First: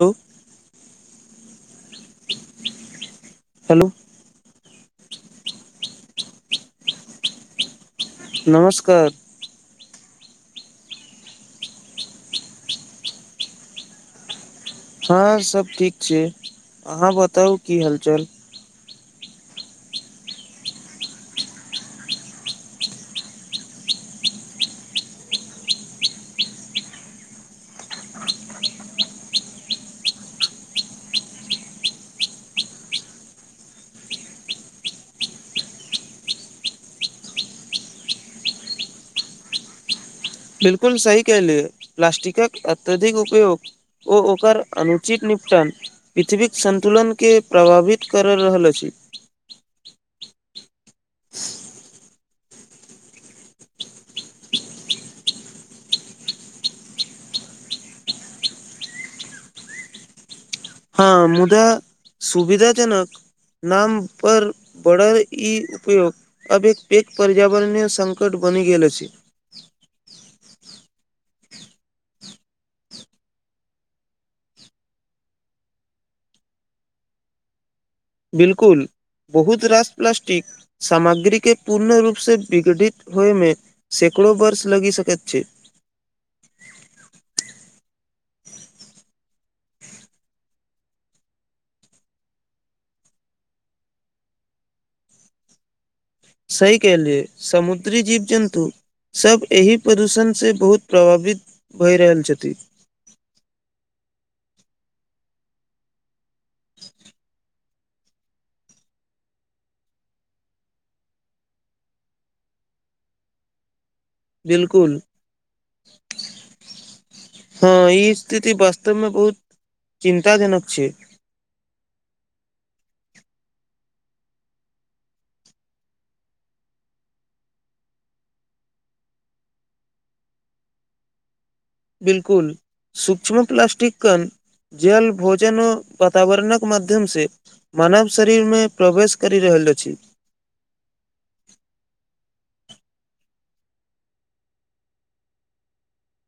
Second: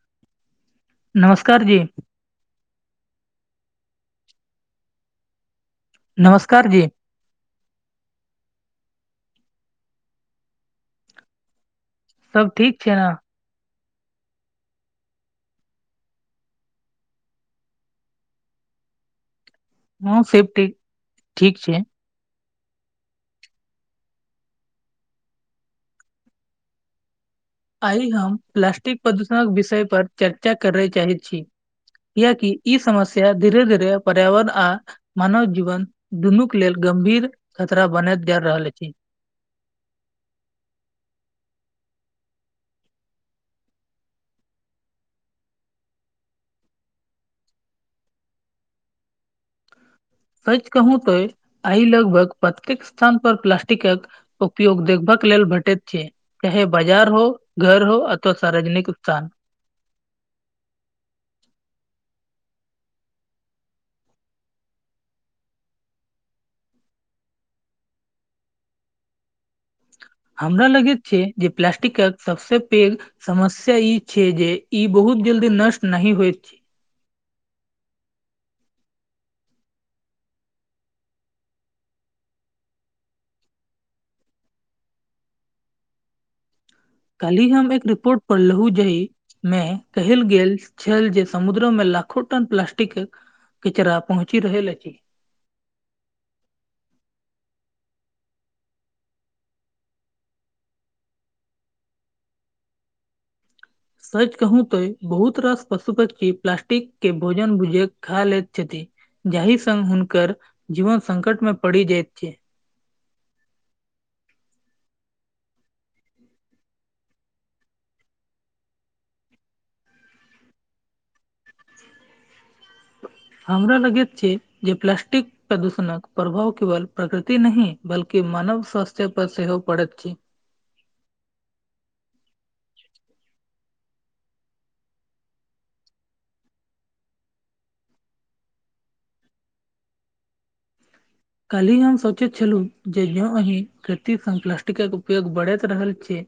दू [unintelligible] नमस्कार जी हेलो नमस्कार जी नमस्कार सब ठीक छै ना हँ सब ठीक छै अहाँ बताउ की हालचाल हँ सेफ्टी ठीक छै आइ हम प्लास्टिक प्रदूषणक विषय पर चर्चा करय चाहैत छी कियकि ई समस्या धीरे धीरे पर्यावरण आ मानव जीवन दुनूक लेल गंभीर खतरा बनल जा रहल अछि बिल्कुल सही कहलिय प्लास्टिकक अत्यधिक उपयोग ओ ओकर अनुचित निपटन पृथ्वीक संन्तुलनके प्रभावित कर रहल अछि सच कहू तो आई लगभग प्रत्येक स्थान पर प्लास्टिकक उपयोग देखभ के लेल भेटैत छै चाहे बाजार हो घर हो अथवा सार्वजनिक स्थान हँ मुदा सुविधाजनक नाम पर बढ़ल ई उपयोग अब एक पेेग पर्यावरणय संकट बनि गेल अछि हमरा लगैत छै जे प्लास्टिक सबसे पैघ समस्या ई छै जे ई बहुत जल्दी नष्ट नहि होइत छै बिलकुल बहुत रास प्लास्टिक सामाग्रीके पूर्ण रूपसँ विघटित होइमे सैकड़ो वर्ष लगि सकैत छै कल्हि हम एक रिपोर्ट पढ़लहुं जेहि मे कहल गेल छल जे समुद्रमे लाखो टन प्लास्टिकक किचरा पहुँची रहल अछि सही केलिय समुद्री जीव जन्तु सभ एहि प्रदूषणसँ बहुत प्रभावित भए रहल छथिन सच कहू तो बहुत रास पशु पक्षी प्लास्टिक के भोजन भुजक खा लेैत छथि जाहि संग हुनकर जीवन संकट मे पड़ि जाइत छै बिलकुल हँ ई स्थिति वास्तवमे बहुत चिन्ता जनक छै हमरा लगैत छै जे प्लास्टिक प्रदूषणक प्रभाव केवल प्रकृति नहि बल्कि मानव स्वास्थ्य पर सेहो पड़ैत छै बिलकुल सूक्ष्म प्लस्टिक कन जल भोजन वातावरणक माध्यम से मानव शरीरमे प्रवेश करि रहल अछि। काल्हि हम सोचैत छलहुँ जे जँ अही खेतीसँ प्लास्टिकक उपयोग बढ़ैत रहल छै।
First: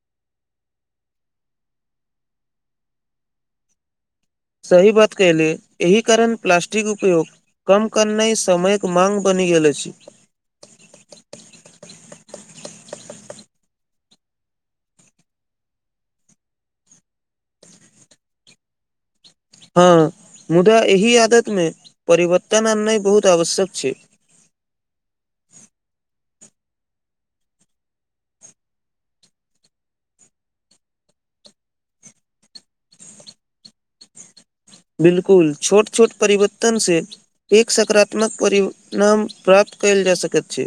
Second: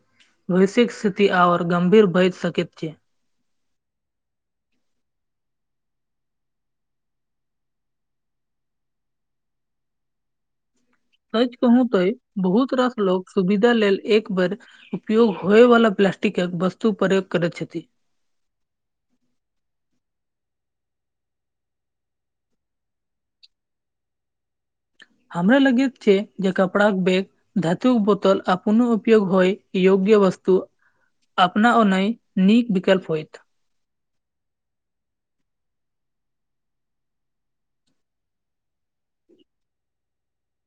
भविष्यक स्थिति आर गंभीर भऽ सकैत छै। सही बात कहलहुँ, एहि कारण प्लास्टिकक उपयोग। कम करना ही समयक माँग बनि गेल छै। सच कहू तऽ बहुत तरहक लोक सुविधा लेल एक बेर उपयोग होएवाला प्लास्टिकक वस्तु प्रयोग करैत छथि। हँ, मुदा एहि आदतिमे परिवर्तन अननाइ बहुत आवश्यक छै। हमरा लगैत छै जे कपड़ाक बैग धातुक बोतल आ पुन उपयोग होय योग्य वस्तु। अपना ओ नीक विकल्प होइत। बिल्कुल छोट-छोट परिवर्तनसँ। एक सकारात्मक परिणाम प्राप्त कऽ सकैत छी।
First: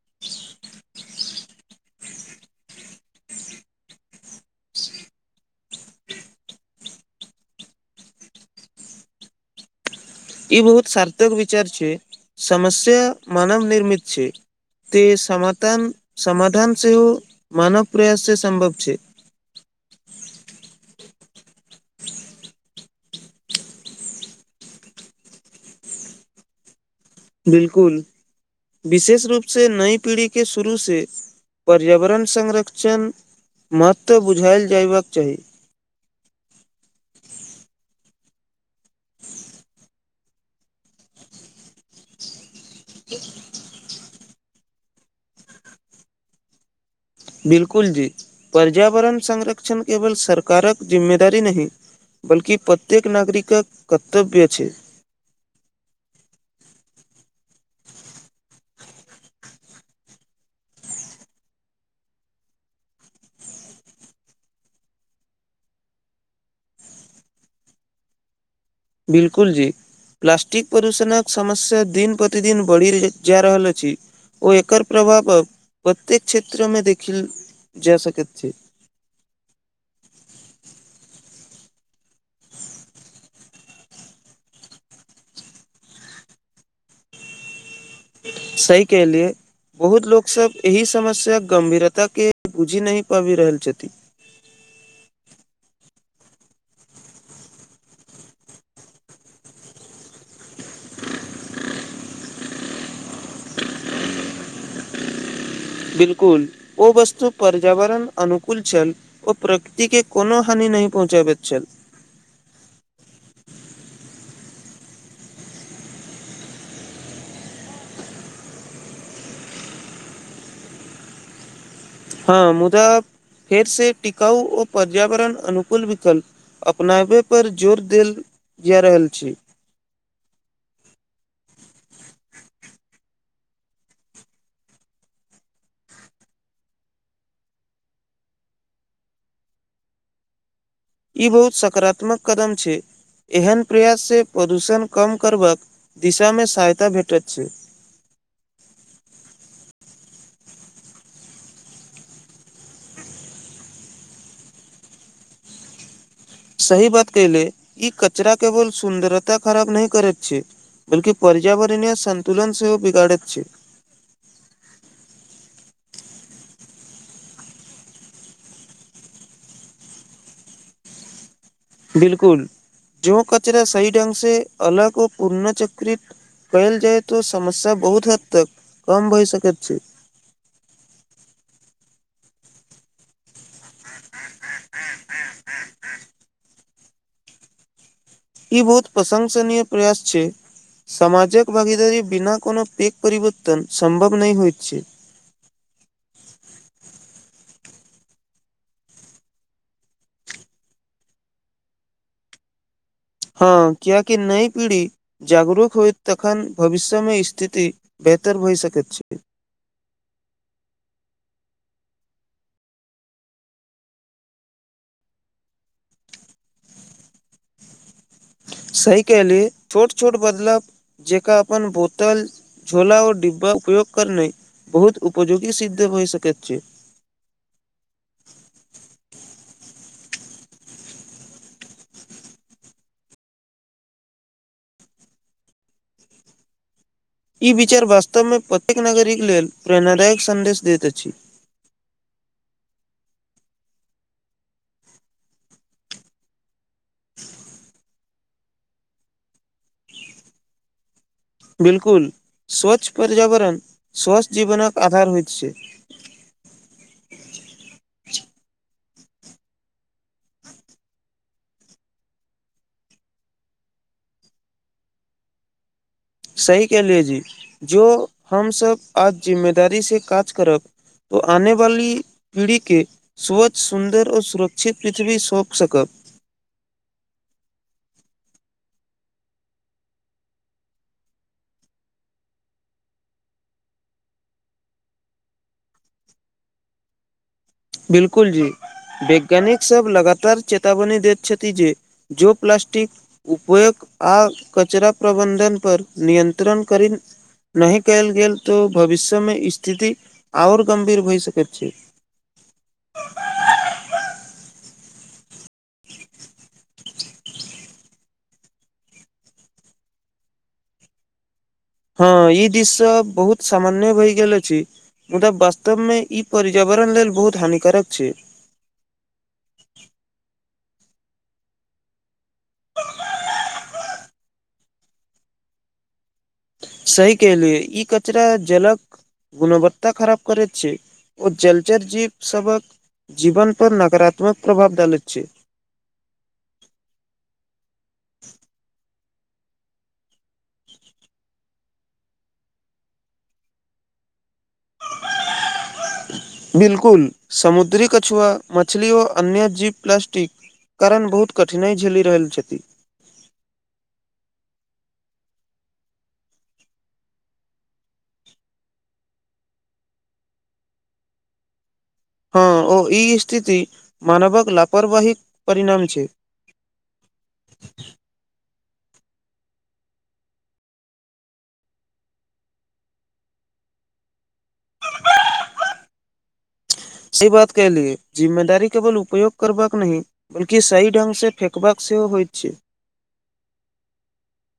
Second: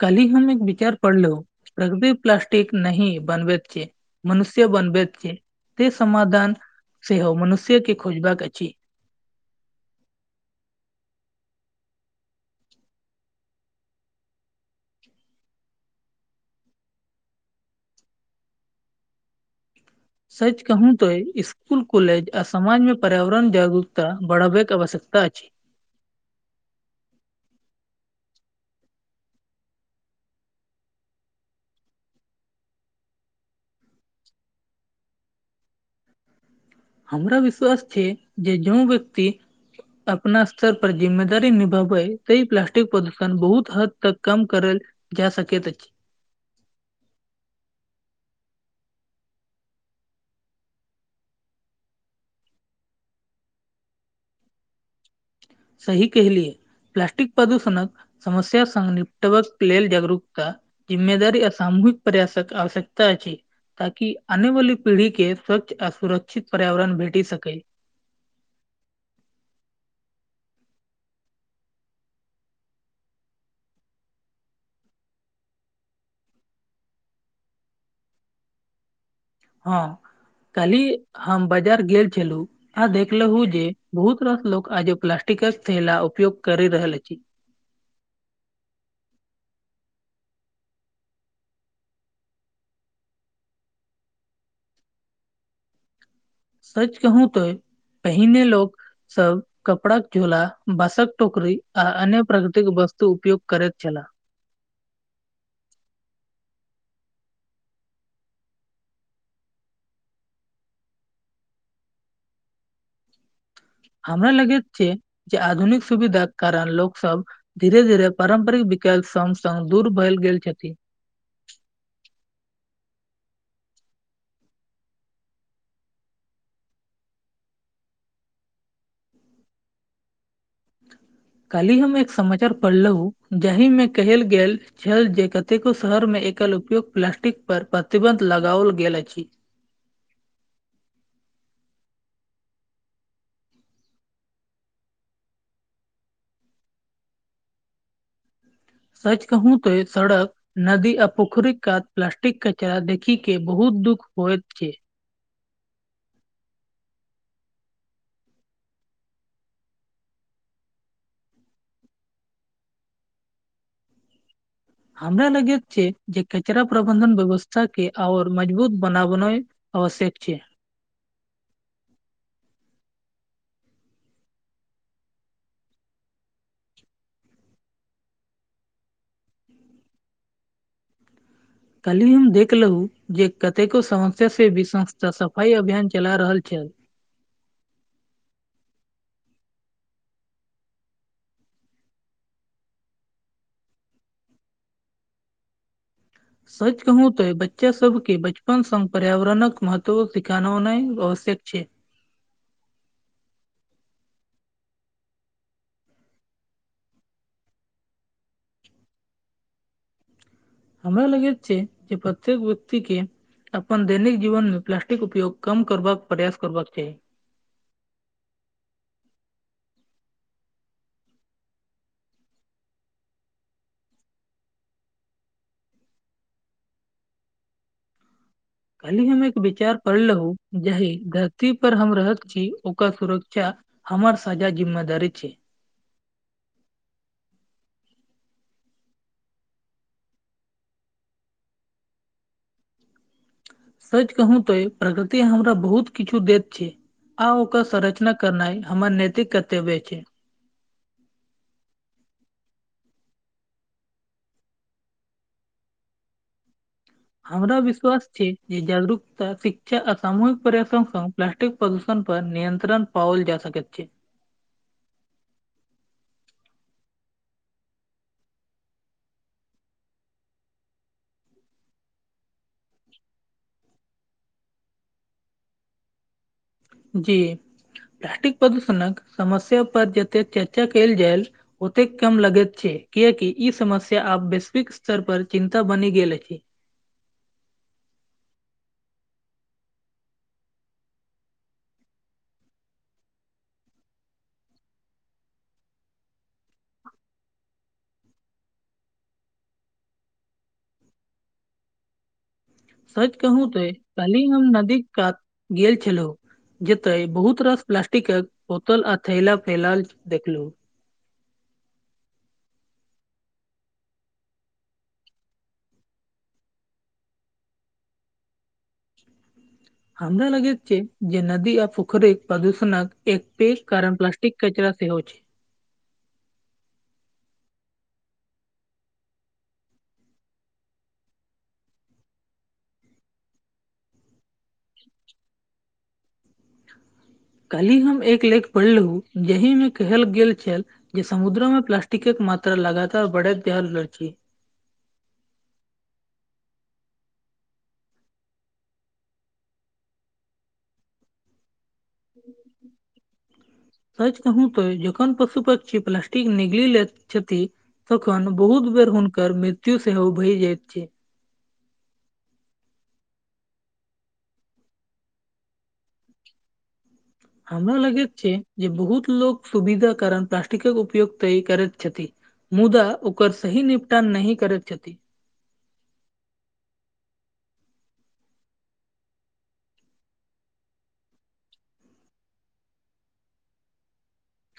काल्हि हम एक विचार पढ़लहुँ, प्रकृति प्लास्टिक नहि बनबैत छै। मनुष्य बनबैत छै, से समाधान सेहो मनुष्यके खोजबाक अछि। ई बहुत सार्थक विचार छै, समस्या मानव-निर्मित छै। तऽ समान समाधान सेहो मानव प्रयाससँ सम्भव छै। सच कहू तऽ ई स्कूल, कॉलेज आ समाजमे पर्यावरण जागरूकता बढ़ेबाक आवश्यकता अछि। बिल्कुल, विशेष रूपसँ नवी पीढ़ीके शुरूसँ। पर्यावरण संरक्षणक महत्त्व बुझाओल जायबाक चाही। हमरा विश्वास छै जे जे व्यक्ति हमरा विश्वास छै जे जे व्यक्ति अपना स्तरपर जिम्मेदारी निभाबै, तऽ ई प्लास्टिक प्रदूषण बहुत हद तक कम कऽ सकैत अछि। बिल्कुल जी, पर्यावरण संरक्षण केवल सरकारक जिम्मेदारी नहि। बल्कि प्रत्येक नागरिकक कर्तव्य छै। सही कहलियै, प्लास्टिक प्रदूषणक समस्यासँ निपटबाक लेल जागरूकता जिम्मेदारी आ सामूहिक प्रयासक आवश्यकता छै। ताकि आनेवाला पीढ़ीके स्वच्छ आ सुरक्षित पर्यावरण भेटि सकै। बिल्कूल जी प्लास्टिक प्रदूषणक समस्या दिन-प्रतिदिन बढ़ि रहल अछि। ओकर प्रभाव प्रत्येक क्षेत्रमे देखल जा सकैत छै। हँ, काल्हि हम बाजार गेल छलहुँ। आ देखलहुँ जे बहुत रास लोक आज प्लास्टिकक थैला उपयोग कऽ रहल छथि। सही काहिये। बहुत रास लोकसभ एहि समस्याक गम्भीरताके बुझि नहि पाबि रहल छथि। सच कहू तऽ पहिने लोकसभ कपड़ाक झोला, बाँसक टोकरी आ अन्य प्राकृतिक वस्तु उपयोग करैत छलाह। बिल्कुल, ओ वस्तु पर्यावरण-अनुकूल छल। ओ प्रकृतिक कोनो हानि नहि पहुँचबैत छल। हमरा लगै छै जे आधुनिक सुविधाक कारण लोकसभ धीरे-धीरे पारम्परिक विकल्पसभ दूर भऽ गेल छथि। हँ, मुदा फेरसँ टिकाऊ आ पर्यावरण-अनुकूल विकल्प अपनाबैपर जोर देल जा रहल छै। काल्हि हम एक समाचार पढ़लहुँ, जाहिमे कहल गेल छल जे कतेको शहरमे एकल-उपयोग प्लास्टिकपर प्रतिबन्ध लगाओल गेल अछि। ई बहुत सकारात्मक कदम छै। एहन प्रयाससँ प्रदूषण कम करबाक दिशामे सहायता भेटैत छै। सच कहू तऽ सड़क नदी आ पोखरीक कात प्लास्टिकक कचरा देखि कऽ बहुत दुःख होइ छै। सही बात केले ई कचरा केवल सुन्दरता खराब नही करैत छै बल्किपर्यावरणय सतुलन सेहो बिगाड़ैत छै हमरा लगैत छै जे कचरा प्रबंधन व्यवस्था के आऔर मजबूत बनाबउ आवश्यक छै बिलकुल जो कचरा सही ढ्ंग से अलग ओ पुनःचक्रित कैल जाय तो समस्या बहुत हद तक कम भए सकैत छै कली हम देखलहु जे केतेको समस्या से भ तऽ सफाइ अभियान चला रहल छै ई बहुत प्रशंसनीय प्रयास छै समामाजक भागीदारी बिना कोनो पिक परिवर्तन सम्भव नहि होए छै सच कहू तो बच्चा सबके बचपन स पर्यावरणक महत्व सिखाननाउ आवश्यक छै हँ क्याकि कि नई पीढ़ी जागरूक होइत तखन भविष्यमे स्थिति बेहतर होए सकैत छै हमरा लगै छै जे प्रत्येक व्यक्ति के अपन दैनिक जीवन में प्लास्टिक उपयोग कम करबाक प्रयास करबाक चाहि सही कली छोट छोट बदलाव जेका अपन बोतल झोला ओ डिब्बा उपयोग करनाए बहुत उपयोगी सिद्ध होइ सक छै काल्हि हम एक विचार पढ़लहु जाहि धरती पर हम रहत छि ओकर सुरक्षा हमर साजा जिम्मेदारी छै ई विचार वास्तवमे प्रत्येक नागरिक लेल प्रेरणादायक सन्देश दैत अछि सच कहू तो प्रकृति हमरा बहुत किछु दैत छि आ ओकर संरचना करनाइ हमर नैतिक कर्तव्य छी बिलकुल स्वच्छ पर्यावरण स्वच्छ जीवनकक आधार हो छै हमरा विश्वास छि जे जागरूकता शिक्षा आ सामूहिक प्रया प्रदूषण पर नियंत्रण पाओल जा सकैत छि सही कहलियए जी जो हमसब आज जिम्मेदारी से काज करब ओ आने वाली पीढ़ी के स्वच्छ सुन्दर औ सुरक्षित पृथ्वी सौंप सकब जी प्लास्टिक प्रदूषणक समस्या पर जते चर्चा कल जायल ओतैक कम लगैत छै कियकि ई समस्या आब वैश्विक स्तर पर चिन्ता बनि गेल अछि बिलकुल जी वैज्ञानिक सब लगातार चेतावनी दैत छथि जे जो प्लास्टिक उपयोग आ कचरा प्रबन्धन पर नियंत्रण कर नहि कयल गेल तऽ भविष्यमे स्थिति आओर गम्भीर होइत सकैत छि सचकहू ते की हम नदी क कात गेल छलौ जेते बहुत रास प्लास्टिक के बोतल आ थैला फैलाल देखलु हँ ई दिश सब बहुत सामान्य भय गेल अछि मुदा वास्तव मे ई पर्यावरण लेल बहुत हानिकारक छै हमरा लगैत छै जे नदी आ पोखर प्रदूषणक एक पैघ कारण प्लास्टिक कचरा सेहो छै सही कहलिए ई कचरा जलक गुणवत्ता खराब करैत छै ओ जलचर जीव सबक जीवन पर नकारात्मक प्रभाव डाले छै कालहि हम एक लेख पढ़लहु जहिमे कहल गेल छेल जे समुद्र में प्लास्टिक एक मात्रा लगातार बड़ल जाल अछिई [unintelligible] बिल्कुल समुद्री कछुआ मछली ओ अन्य जीव प्लस्टिक कारण बहुत कठिनाइ झेलि रहल छि सच कहू त जखन पशु पक्षी प्लास्टिक निगलि लेति छथिन्ह तखन बहुत बेर हुनकर मृत्यु सेहो भय जाइत छे हँ ओ ई स्थिति मानवक लापरवाहीक परिणाम छै। हमरा लगैत छै जे बहुत लोग सुविधा कारण प्लास्टिकक उपयोग तेय करैत छथि मुदा ओकर सहि निपटान नहि करैत छथि सही बात कलिये जिम्मेदारी केवल उपयोग करबाक नहि बल्की सही ढङंगसँ फेेकबाकाक सेहो होइ छै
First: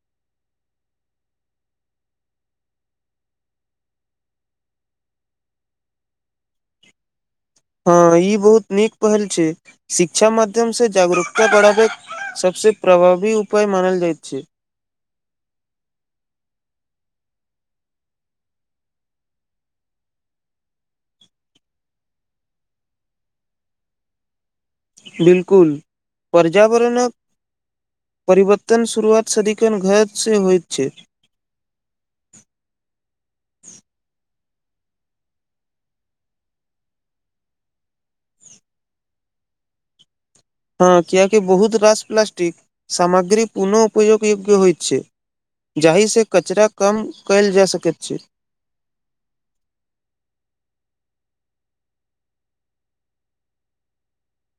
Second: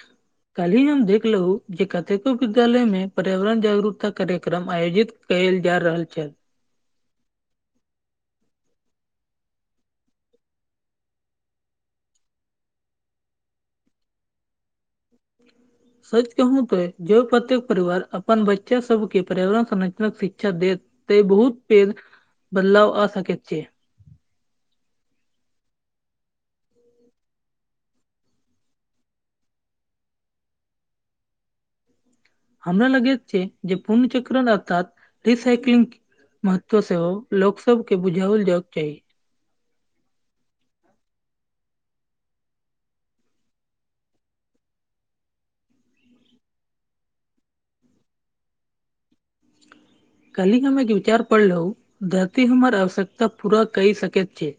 ह काल्हि हम देखलहु जे कतेको विद्यालय मे पर्यावरण जागरूकता कार्यक्रम आयोजित कयल जा रहल छैथ हँ ई बहुत नीक पहल छै शिक्षा माध्यम से जागरूकता बढ़ाबे के सबसे प्रभावी उपाय मानल जाइत छै। सच कहू तोै जो प्रत्येक परिवार अपन बच्चा सबके पर्यावरण संरचना शिक्षा देत त बहुत पेर बदलाव आ सकेत छै बिल्कुल पर्यावरणक परिवतन शुरुआत सदखन घर से होइत छै हमरा लगे छै जे पूर्णचक्र अर्थात रिसइकलिंग ' महत्व सेहो लोक सब के बुझाओल जायक चाही हँ कियाकि बहुत राश प्लास्टिक सामग्री पुनः उपयोग योग्य होइ छै जाहिसँ कचरा कम कयल जा सकैत छै। कल्हि हमे एक विचार पढलू धरती हमर आवश्यकता पूरा कै सकै छै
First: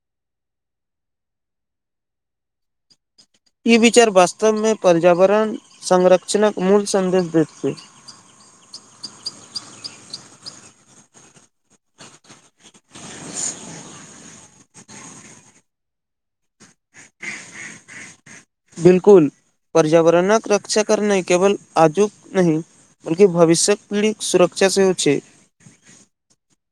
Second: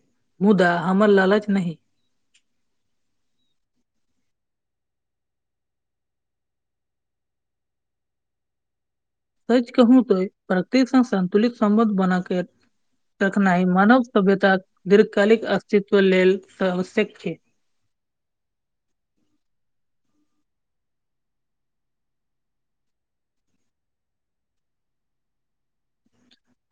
मुदा हमर लालच नहि ई विचार वास्तवमे पर्यावरण संरक्षणक मूल सन्देश देतै छै सच कहू तऽ सँ संन्तुलित संबंध बनाके रखनाइ मानव सभ्यता दीर्घकालिक अस्तित्व लेल आवश्यक छै ' बिल्कुल पर्यावरणक रक्षा करनाइ केवल आजुक नहि भविष्यक सुरक्षा सेहो छै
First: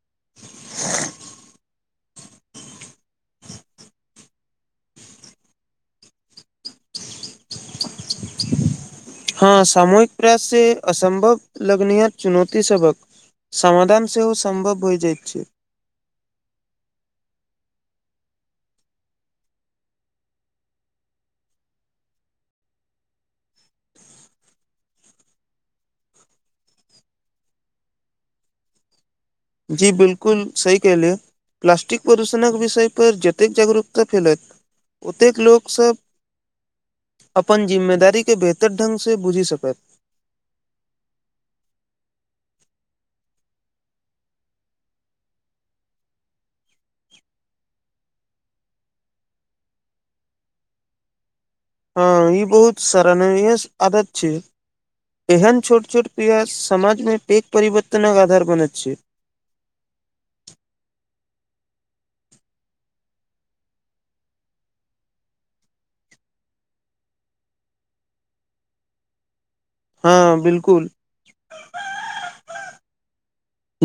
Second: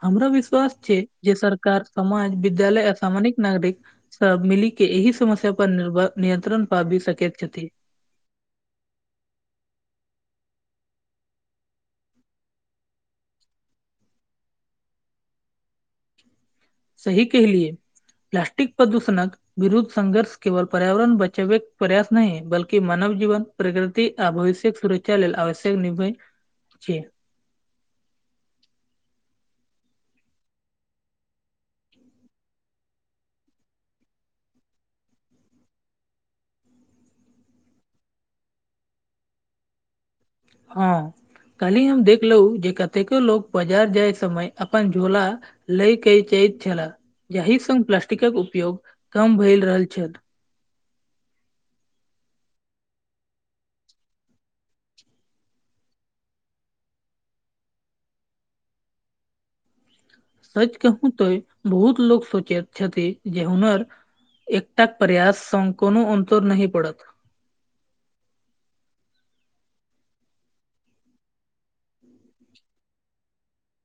हमर विश्वास छै जे सरकार समाज विद्यालय अ सामाजिक नागरिक। सब मिली के एहि समस्य पर नि नियन्त्रण पाबी सकैत छथि हँ सामूहिक प्रयास से असम्भव लगनीयत चुनौती सबक ' समाधान सेहो सम्भव म जाइ छै सही कहलियए प्लासस्टिक प्रदूषणक ' विरुद्ध संघर्ष केवल पर्यावरण बचबैक प्रयास नहि बल्कि मानव जीवन प्रकृति आ भविष्यक सुरक्षा लेल आवश्यक निर्भय छी। जी बिल्कुल सही कहलिय प्लास्टिक प्रदूषणक विषयपर जतेक जागरूकता फैलेथ ओतेक लोकसभ। अपन जिम्मेदारी के बेहतर ढग से बुझि सकैत हँ कलही हम देखलहु जे कतेको लोग बाजार जाय समय अपन झोला लय के जाैत छलाह जाहि संग प्लास्टिकक उपयोग कम भए रहल छल हँ ई बहुत सराहनीय आदत छै। एहन छोट छोट प्रयास समाजमे पैघ परिवर्तनक आधार बनैत छै सच कहू तो बहुत लोग सोचैत छथि जे हुनर एकटा पर्यास संग कोनो अन्तोर नहि पड़त हँ बिल्कुल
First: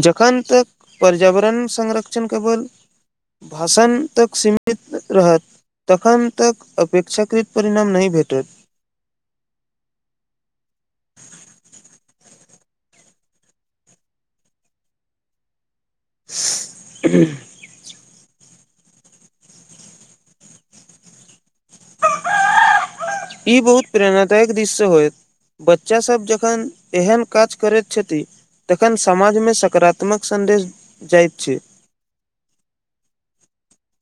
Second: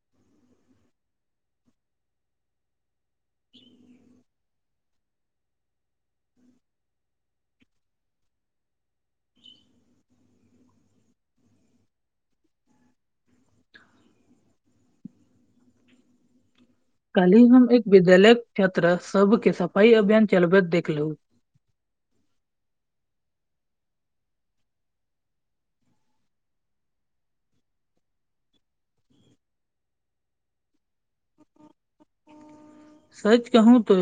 जखन तक पर्यावरण संरक्षण केवल भाषण तक सीमित रहत तखन तक अपेक्षाकृत परिणाम नहि भेटैत काल्हि हम एक विद्यालय क्षेत्र सबके सफाई अभियान चलबैत देखलहु [inaudible] ई बहुत प्रेरणादायक दिश से होयत बच्चासभ जखन एहन काज करै छथि तखन समाज में सकारात्मक सन्देश जायत छै सच कहू त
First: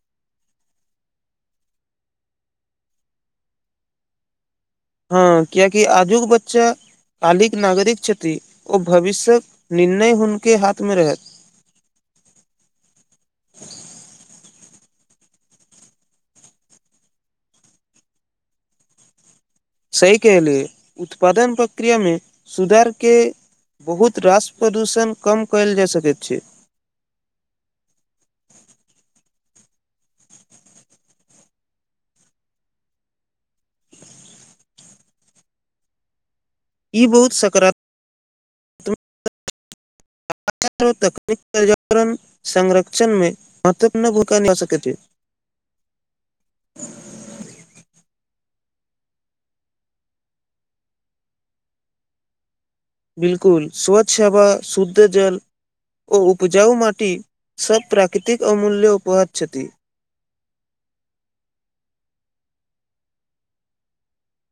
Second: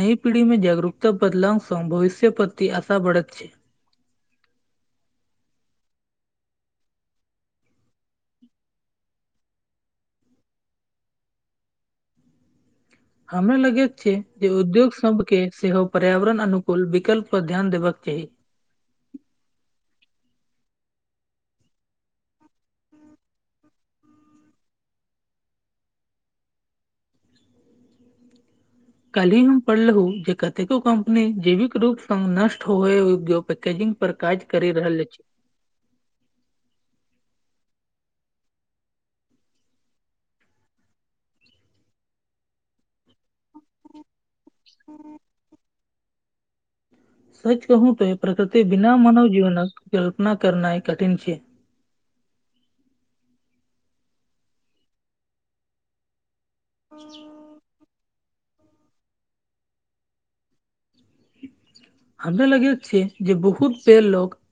नई पीढ़ी में जागरूकता बदलाव स भविष्य प्रति आशा बढछै हँ कियाकि आजुक बच्चा कालिक नागरिक छथिन ओ भविष्यक निर्णय हुनके हाथ में रहे हमरा लगैत छ जे उद्योग सब के सेहो पर्यावरण अनुकूल विकल्प पर ध्यान देबाक चाही सही कहलेय उत्पादन प्रक्रियामे सुधार के बहुत रास प्रदूषण कम कयल जा सकैत छै कल्हि हम पढ़लहुँ जे कतेको कम्पनी जैविक रूप स नष्ट होय पैजिंग पर काज करे रहल अछि ई बहुत सकारात्मक आ तकनीक पर्यावरण संरक्षण में महत्वपूर्ण भूमिका निभा सकैत छै [unintelligible] सच कहू त प्रकृति बिना मानव जीवनक कल्पना करनाय कठिन छै बिल्कुल स्वच्छ सेवा शुद्ध जल ओ उपजाउ माटी सब प्राकृतिक अमूल्य उपहार छथि हमरा लगैत छै जे बहुत पैघ लोग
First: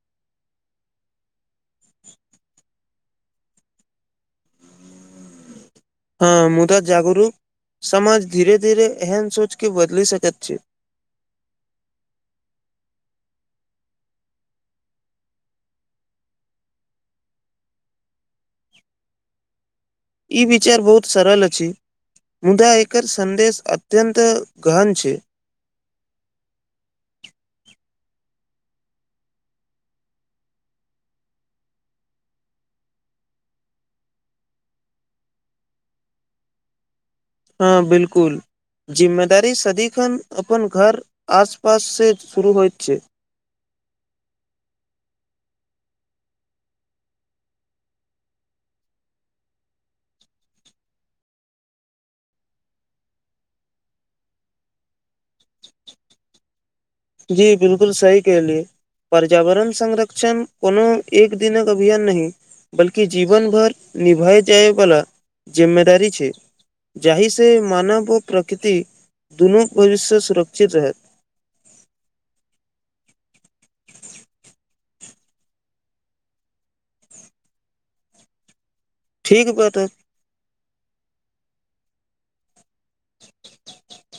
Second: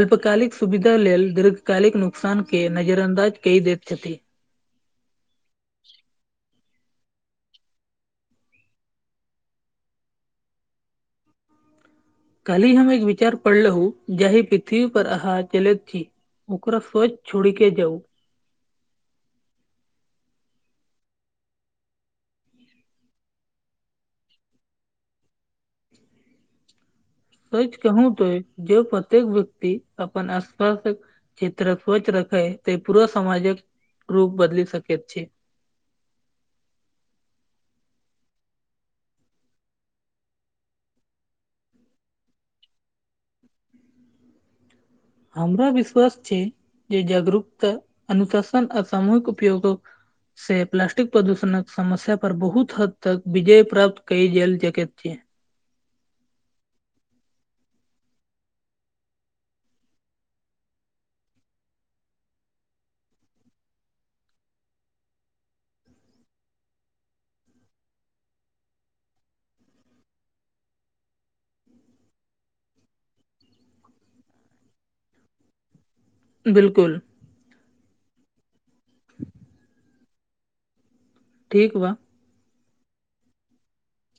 अल्पकालिक सुविधा लेल दीर्घकालिक नुकसान के नजरअन्दाज कै दैत छथि [inaudible] हँ मुदा जागरूक समाज धीरे धीरे एहन सोच के बदलि सकैत छै काल्हि हम एक विचार पढ़लू जहि पृथ्वी पर अह चलैत छी ओकरा स्वच छोड़िके जाउ ई विचार बहुत सरल अछि मुदा एकर सन्देश अत्यन्त गहन छै सच कहू तो जे प्रत्येक व्यक्ति अपन आसपास क्षेत्रक तरफ स्वच्छ रखै त पूरा सामजक रूप बदल सकैत छी हँ बिल्कुल जिम्मेदारी सदिखन अपन घर आसपाससँ शुरू होयत छै हमरा विश्वास छै जे जागरूकता अनुशासन आ सामूहिक उपयोगक से प्लास्टिक प्रदूषणक समस्या पर बहुत हद तक विजय प्राप्त कय जैल सकैत छै जी बिलकु सही कहलियै पर्यावरण संरक्षण कोनो एक दिनक अभियान नै बल्कि जीवन भर निभए जायवला जिम्मेदारी छै जाहिसँ मानव आ प्रकृति दुनू भविष्य सुरक्षित रहै बिलकुल ठीक बात ठीक बा [inaudible]